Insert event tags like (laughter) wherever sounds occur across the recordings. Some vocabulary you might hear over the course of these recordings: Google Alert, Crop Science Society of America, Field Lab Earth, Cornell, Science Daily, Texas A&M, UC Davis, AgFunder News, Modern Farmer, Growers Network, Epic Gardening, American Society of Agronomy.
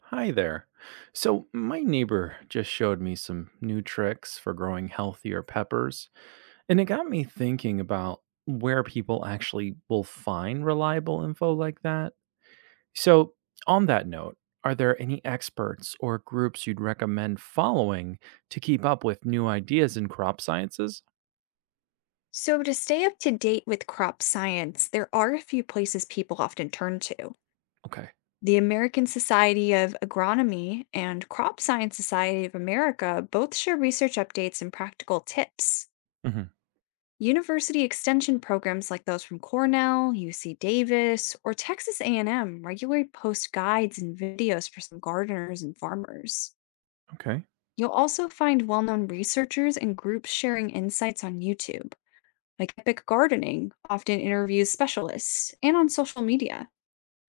Hi there. So, my neighbor just showed me some new tricks for growing healthier peppers, and it got me thinking about where people actually will find reliable info like that. So, on that note, are there any experts or groups you'd recommend following to keep up with new ideas in crop sciences? So, to stay up to date with crop science, there are a few places people often turn to. Okay. The American Society of Agronomy and Crop Science Society of America both share research updates and practical tips. Hmm. University extension programs like those from Cornell, UC Davis, or Texas A&M regularly post guides and videos for some gardeners and farmers. Okay. You'll also find well-known researchers and groups sharing insights on YouTube, like Epic Gardening often interviews specialists, and on social media.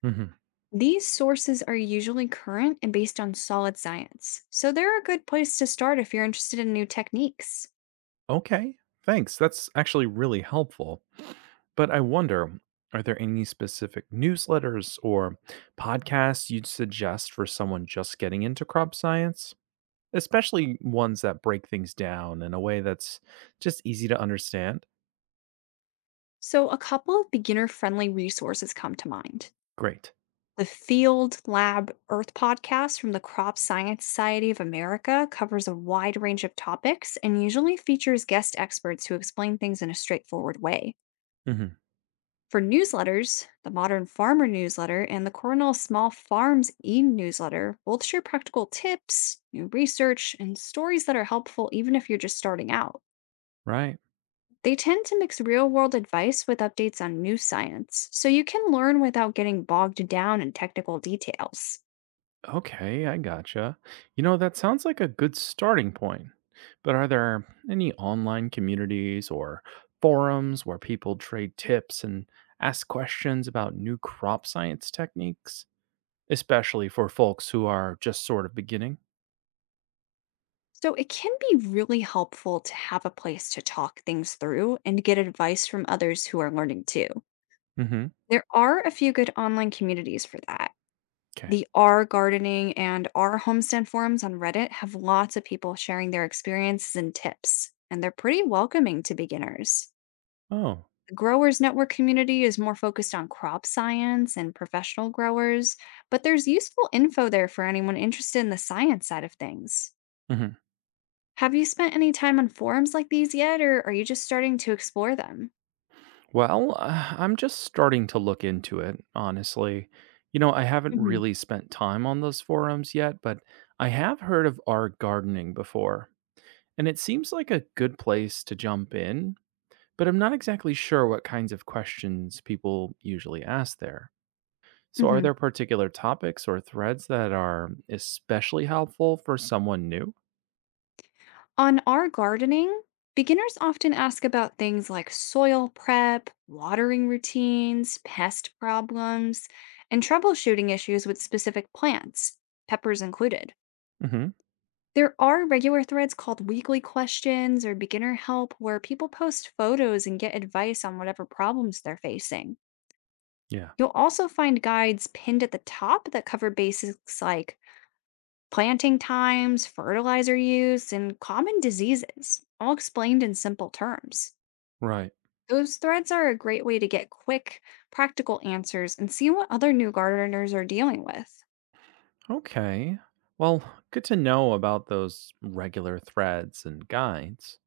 Hmm. These sources are usually current and based on solid science, so they're a good place to start if you're interested in new techniques. Okay. Thanks. That's actually really helpful. But I wonder, are there any specific newsletters or podcasts you'd suggest for someone just getting into crop science? Especially ones that break things down in a way that's just easy to understand? So, a couple of beginner friendly resources come to mind. Great. The Field Lab Earth podcast from the Crop Science Society of America covers a wide range of topics and usually features guest experts who explain things in a straightforward way. Hmm. For newsletters, the Modern Farmer newsletter and the Cornell Small Farms e newsletter both share practical tips, new research, and stories that are helpful even if you're just starting out. Right. They tend to mix real world advice with updates on new science, so you can learn without getting bogged down in technical details. Okay, I gotcha. You know, that sounds like a good starting point. But are there any online communities or forums where people trade tips and ask questions about new crop science techniques? Especially for folks who are just sort of beginning? So it can be really helpful to have a place to talk things through and get advice from others who are learning too. Mm-hmm. There are a few good online communities for that. Okay. The R gardening and R homestead forums on Reddit have lots of people sharing their experiences and tips, and they're pretty welcoming to beginners. Oh. The Growers Network community is more focused on crop science and professional growers, but there's useful info there for anyone interested in the science side of things. Mhm. Have you spent any time on forums like these yet, or are you just starting to explore them? Well, I'm just starting to look into it, honestly. I haven't Mhm. really spent time on those forums yet, but I have heard of R gardening before, and it seems like a good place to jump in, but I'm not exactly sure what kinds of questions people usually ask there. So are Mhm. there particular topics or threads that are especially helpful for someone new? On our gardening, beginners often ask about things like soil prep, watering routines, pest problems, and troubleshooting issues with specific plants, peppers included. Mhm. There are regular threads called weekly questions or beginner help where people post photos and get advice on whatever problems they're facing. Yeah. You'll also find guides pinned at the top that cover basics like planting times, fertilizer use, and common diseases, all explained in simple terms. Right. Those threads are a great way to get quick, practical answers and see what other new gardeners are dealing with. Okay. Well, good to know about those regular threads and guides.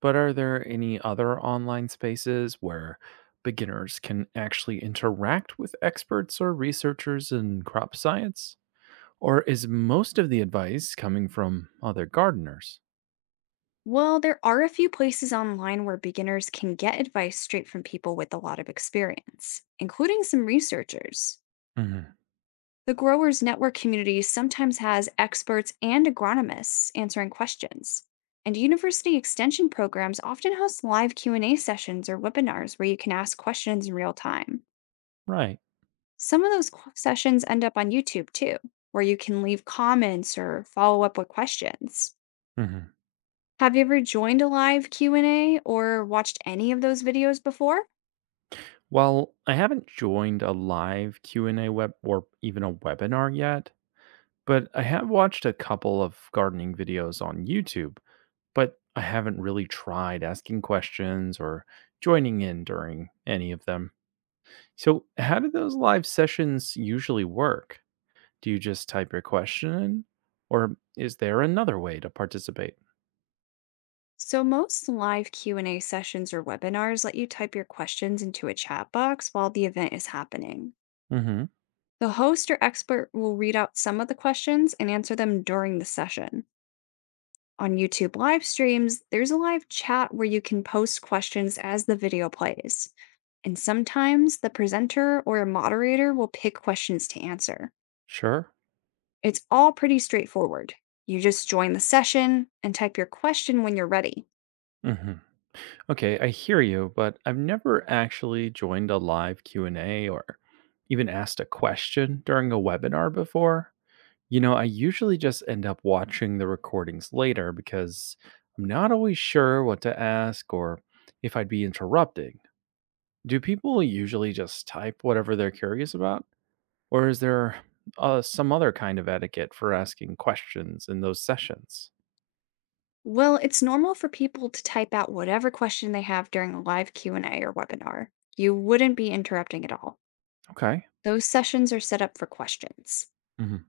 But are there any other online spaces where beginners can actually interact with experts or researchers in crop science? Or is most of the advice coming from other gardeners? Well, there are a few places online where beginners can get advice straight from people with a lot of experience, including some researchers. Hmm. The growers network community sometimes has experts and agronomists answering questions. And university extension programs often host live Q&A sessions or webinars where you can ask questions in real time. Right. Some of those sessions end up on YouTube too, where you can leave comments or follow up with questions. Hmm. Have you ever joined a live Q&A or watched any of those videos before? Well, I haven't joined a live Q&A web or even a webinar yet, but I have watched a couple of gardening videos on YouTube but I haven't really tried asking questions or joining in during any of them. So, how do those live sessions usually work? Do you just type your question in, or is there another way to participate? So most live Q&A sessions or webinars let you type your questions into a chat box while the event is happening. Hmm. The host or expert will read out some of the questions and answer them during the session. On YouTube live streams, there's a live chat where you can post questions as the video plays. And sometimes the presenter or a moderator will pick questions to answer. Sure. It's all pretty straightforward. You just join the session and type your question when you're ready. Hmm. Okay, I hear you, but I've never actually joined a live Q&A or even asked a question during a webinar before. I usually just end up watching the recordings later because I'm not always sure what to ask or if I'd be interrupting. Do people usually just type whatever they're curious about? Or is there some other kind of etiquette for asking questions in those sessions? Well, it's normal for people to type out whatever question they have during a live Q&A or webinar. You wouldn't be interrupting at all. Okay. Those sessions are set up for questions. Hmm.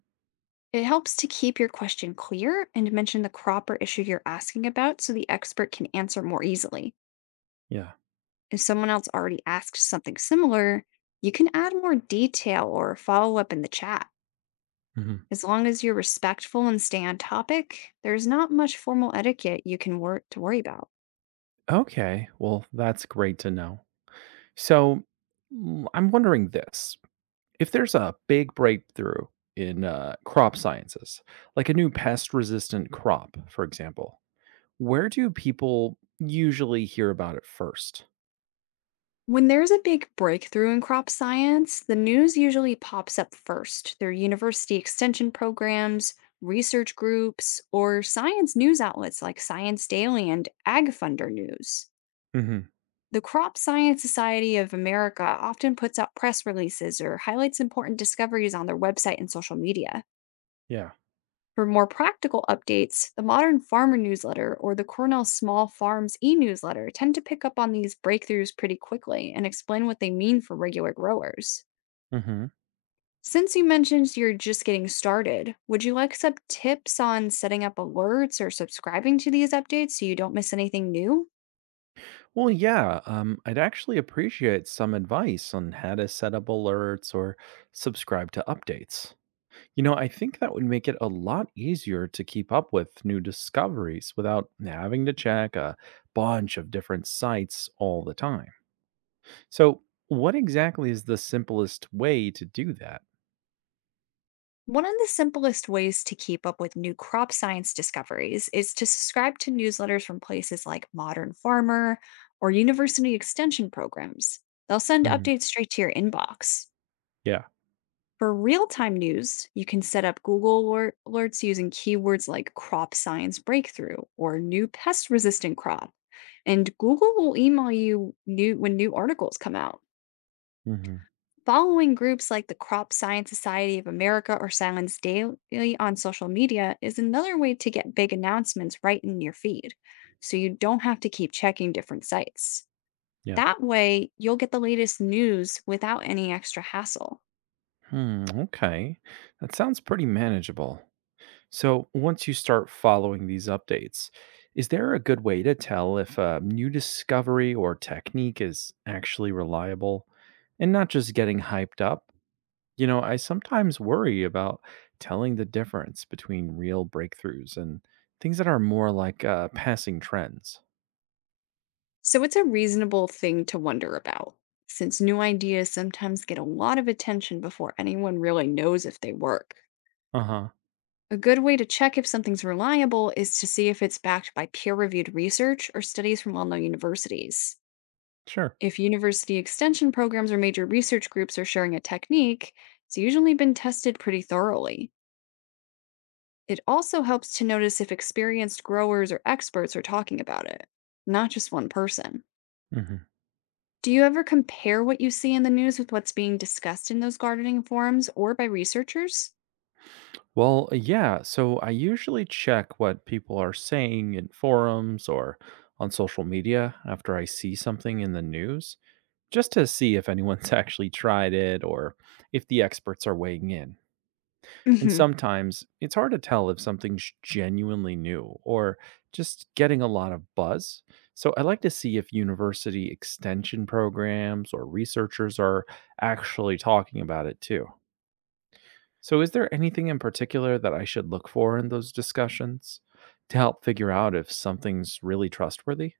It helps to keep your question clear and mention the crop or issue you're asking about so the expert can answer more easily. Yeah. If someone else already asked something similar, you can add more detail or follow up in the chat. Hmm. As long as you're respectful and stay on topic, there's not much formal etiquette you can to worry about. Okay. Well, that's great to know. So I'm wondering this if there's a big breakthrough in crop sciences, like a new pest resistant crop, for example, where do people usually hear about it first? When there's a big breakthrough in crop science, the news usually pops up first through university extension programs, research groups, or science news outlets like Science Daily and AgFunder News. Hmm. The Crop Science Society of America often puts out press releases or highlights important discoveries on their website and social media. Yeah. For more practical updates, the Modern Farmer newsletter or the Cornell Small Farms e newsletter tend to pick up on these breakthroughs pretty quickly and explain what they mean for regular growers. Hmm. Since you mentioned you're just getting started, would you like some tips on setting up alerts or subscribing to these updates so you don't miss anything new? Well, yeah. I'd actually appreciate some advice on how to set up alerts or subscribe to updates. I think that would make it a lot easier to keep up with new discoveries without having to check a bunch of different sites all the time. So, what exactly is the simplest way to do that? One of the simplest ways to keep up with new crop science discoveries is to subscribe to newsletters from places like Modern Farmer or University Extension programs. They'll send Hmm. updates straight to your inbox. Yeah. For real time news, you can set up Google alerts using keywords like crop science breakthrough or new pest resistant crop. And Google will email you new when new articles come out. Hmm. Following groups like the Crop Science Society of America or Silence Daily on social media is another way to get big announcements right in your feed, so you don't have to keep checking different sites. Yeah. That way, you'll get the latest news without any extra hassle. Hmm, okay. That sounds pretty manageable. So, once you start following these updates, is there a good way to tell if a new discovery or technique is actually reliable and not just getting hyped up? I sometimes worry about telling the difference between real breakthroughs and things that are more like passing trends. So it's a reasonable thing to wonder about, since new ideas sometimes get a lot of attention before anyone really knows if they work. Uh huh. A good way to check if something's reliable is to see if it's backed by peer reviewed research or studies from well known universities. Sure. If university extension programs or major research groups are sharing a technique, it's usually been tested pretty thoroughly. It also helps to notice if experienced growers or experts are talking about it, not just one person. Hmm. Do you ever compare what you see in the news with what's being discussed in those gardening forums or by researchers? Well, yeah. So I usually check what people are saying in forums or on social media after I see something in the news, just to see if anyone's (laughs) actually tried it or if the experts are weighing in. And Mhm. sometimes it's hard to tell if something's genuinely new or just getting a lot of buzz. So I like to see if university extension programs or researchers are actually talking about it too. So, is there anything in particular that I should look for in those discussions to help figure out if something's really trustworthy?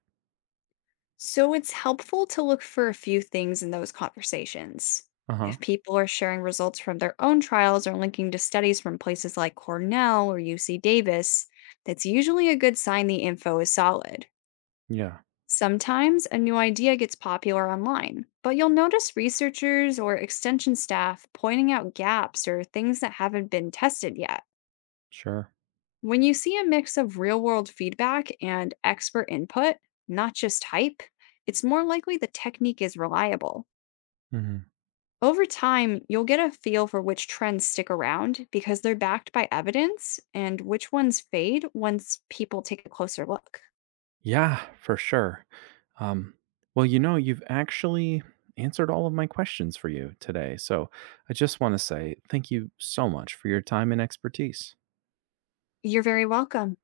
So it's helpful to look for a few things in those conversations. Uh huh. If people are sharing results from their own trials or linking to studies from places like Cornell or UC Davis, that's usually a good sign the info is solid. Yeah, Sometimes a new idea gets popular online, but you'll notice researchers or extension staff pointing out gaps or things that haven't been tested yet. sure. When you see a mix of real world feedback and expert input, not just hype, it's more likely the technique is reliable. Hmm. Over time, you'll get a feel for which trends stick around because they're backed by evidence and which ones fade once people take a closer look. Yeah, for sure. Um, well, you know, you've actually answered all of my questions for you today. So, I just want to say thank you so much for your time and expertise. You're very welcome.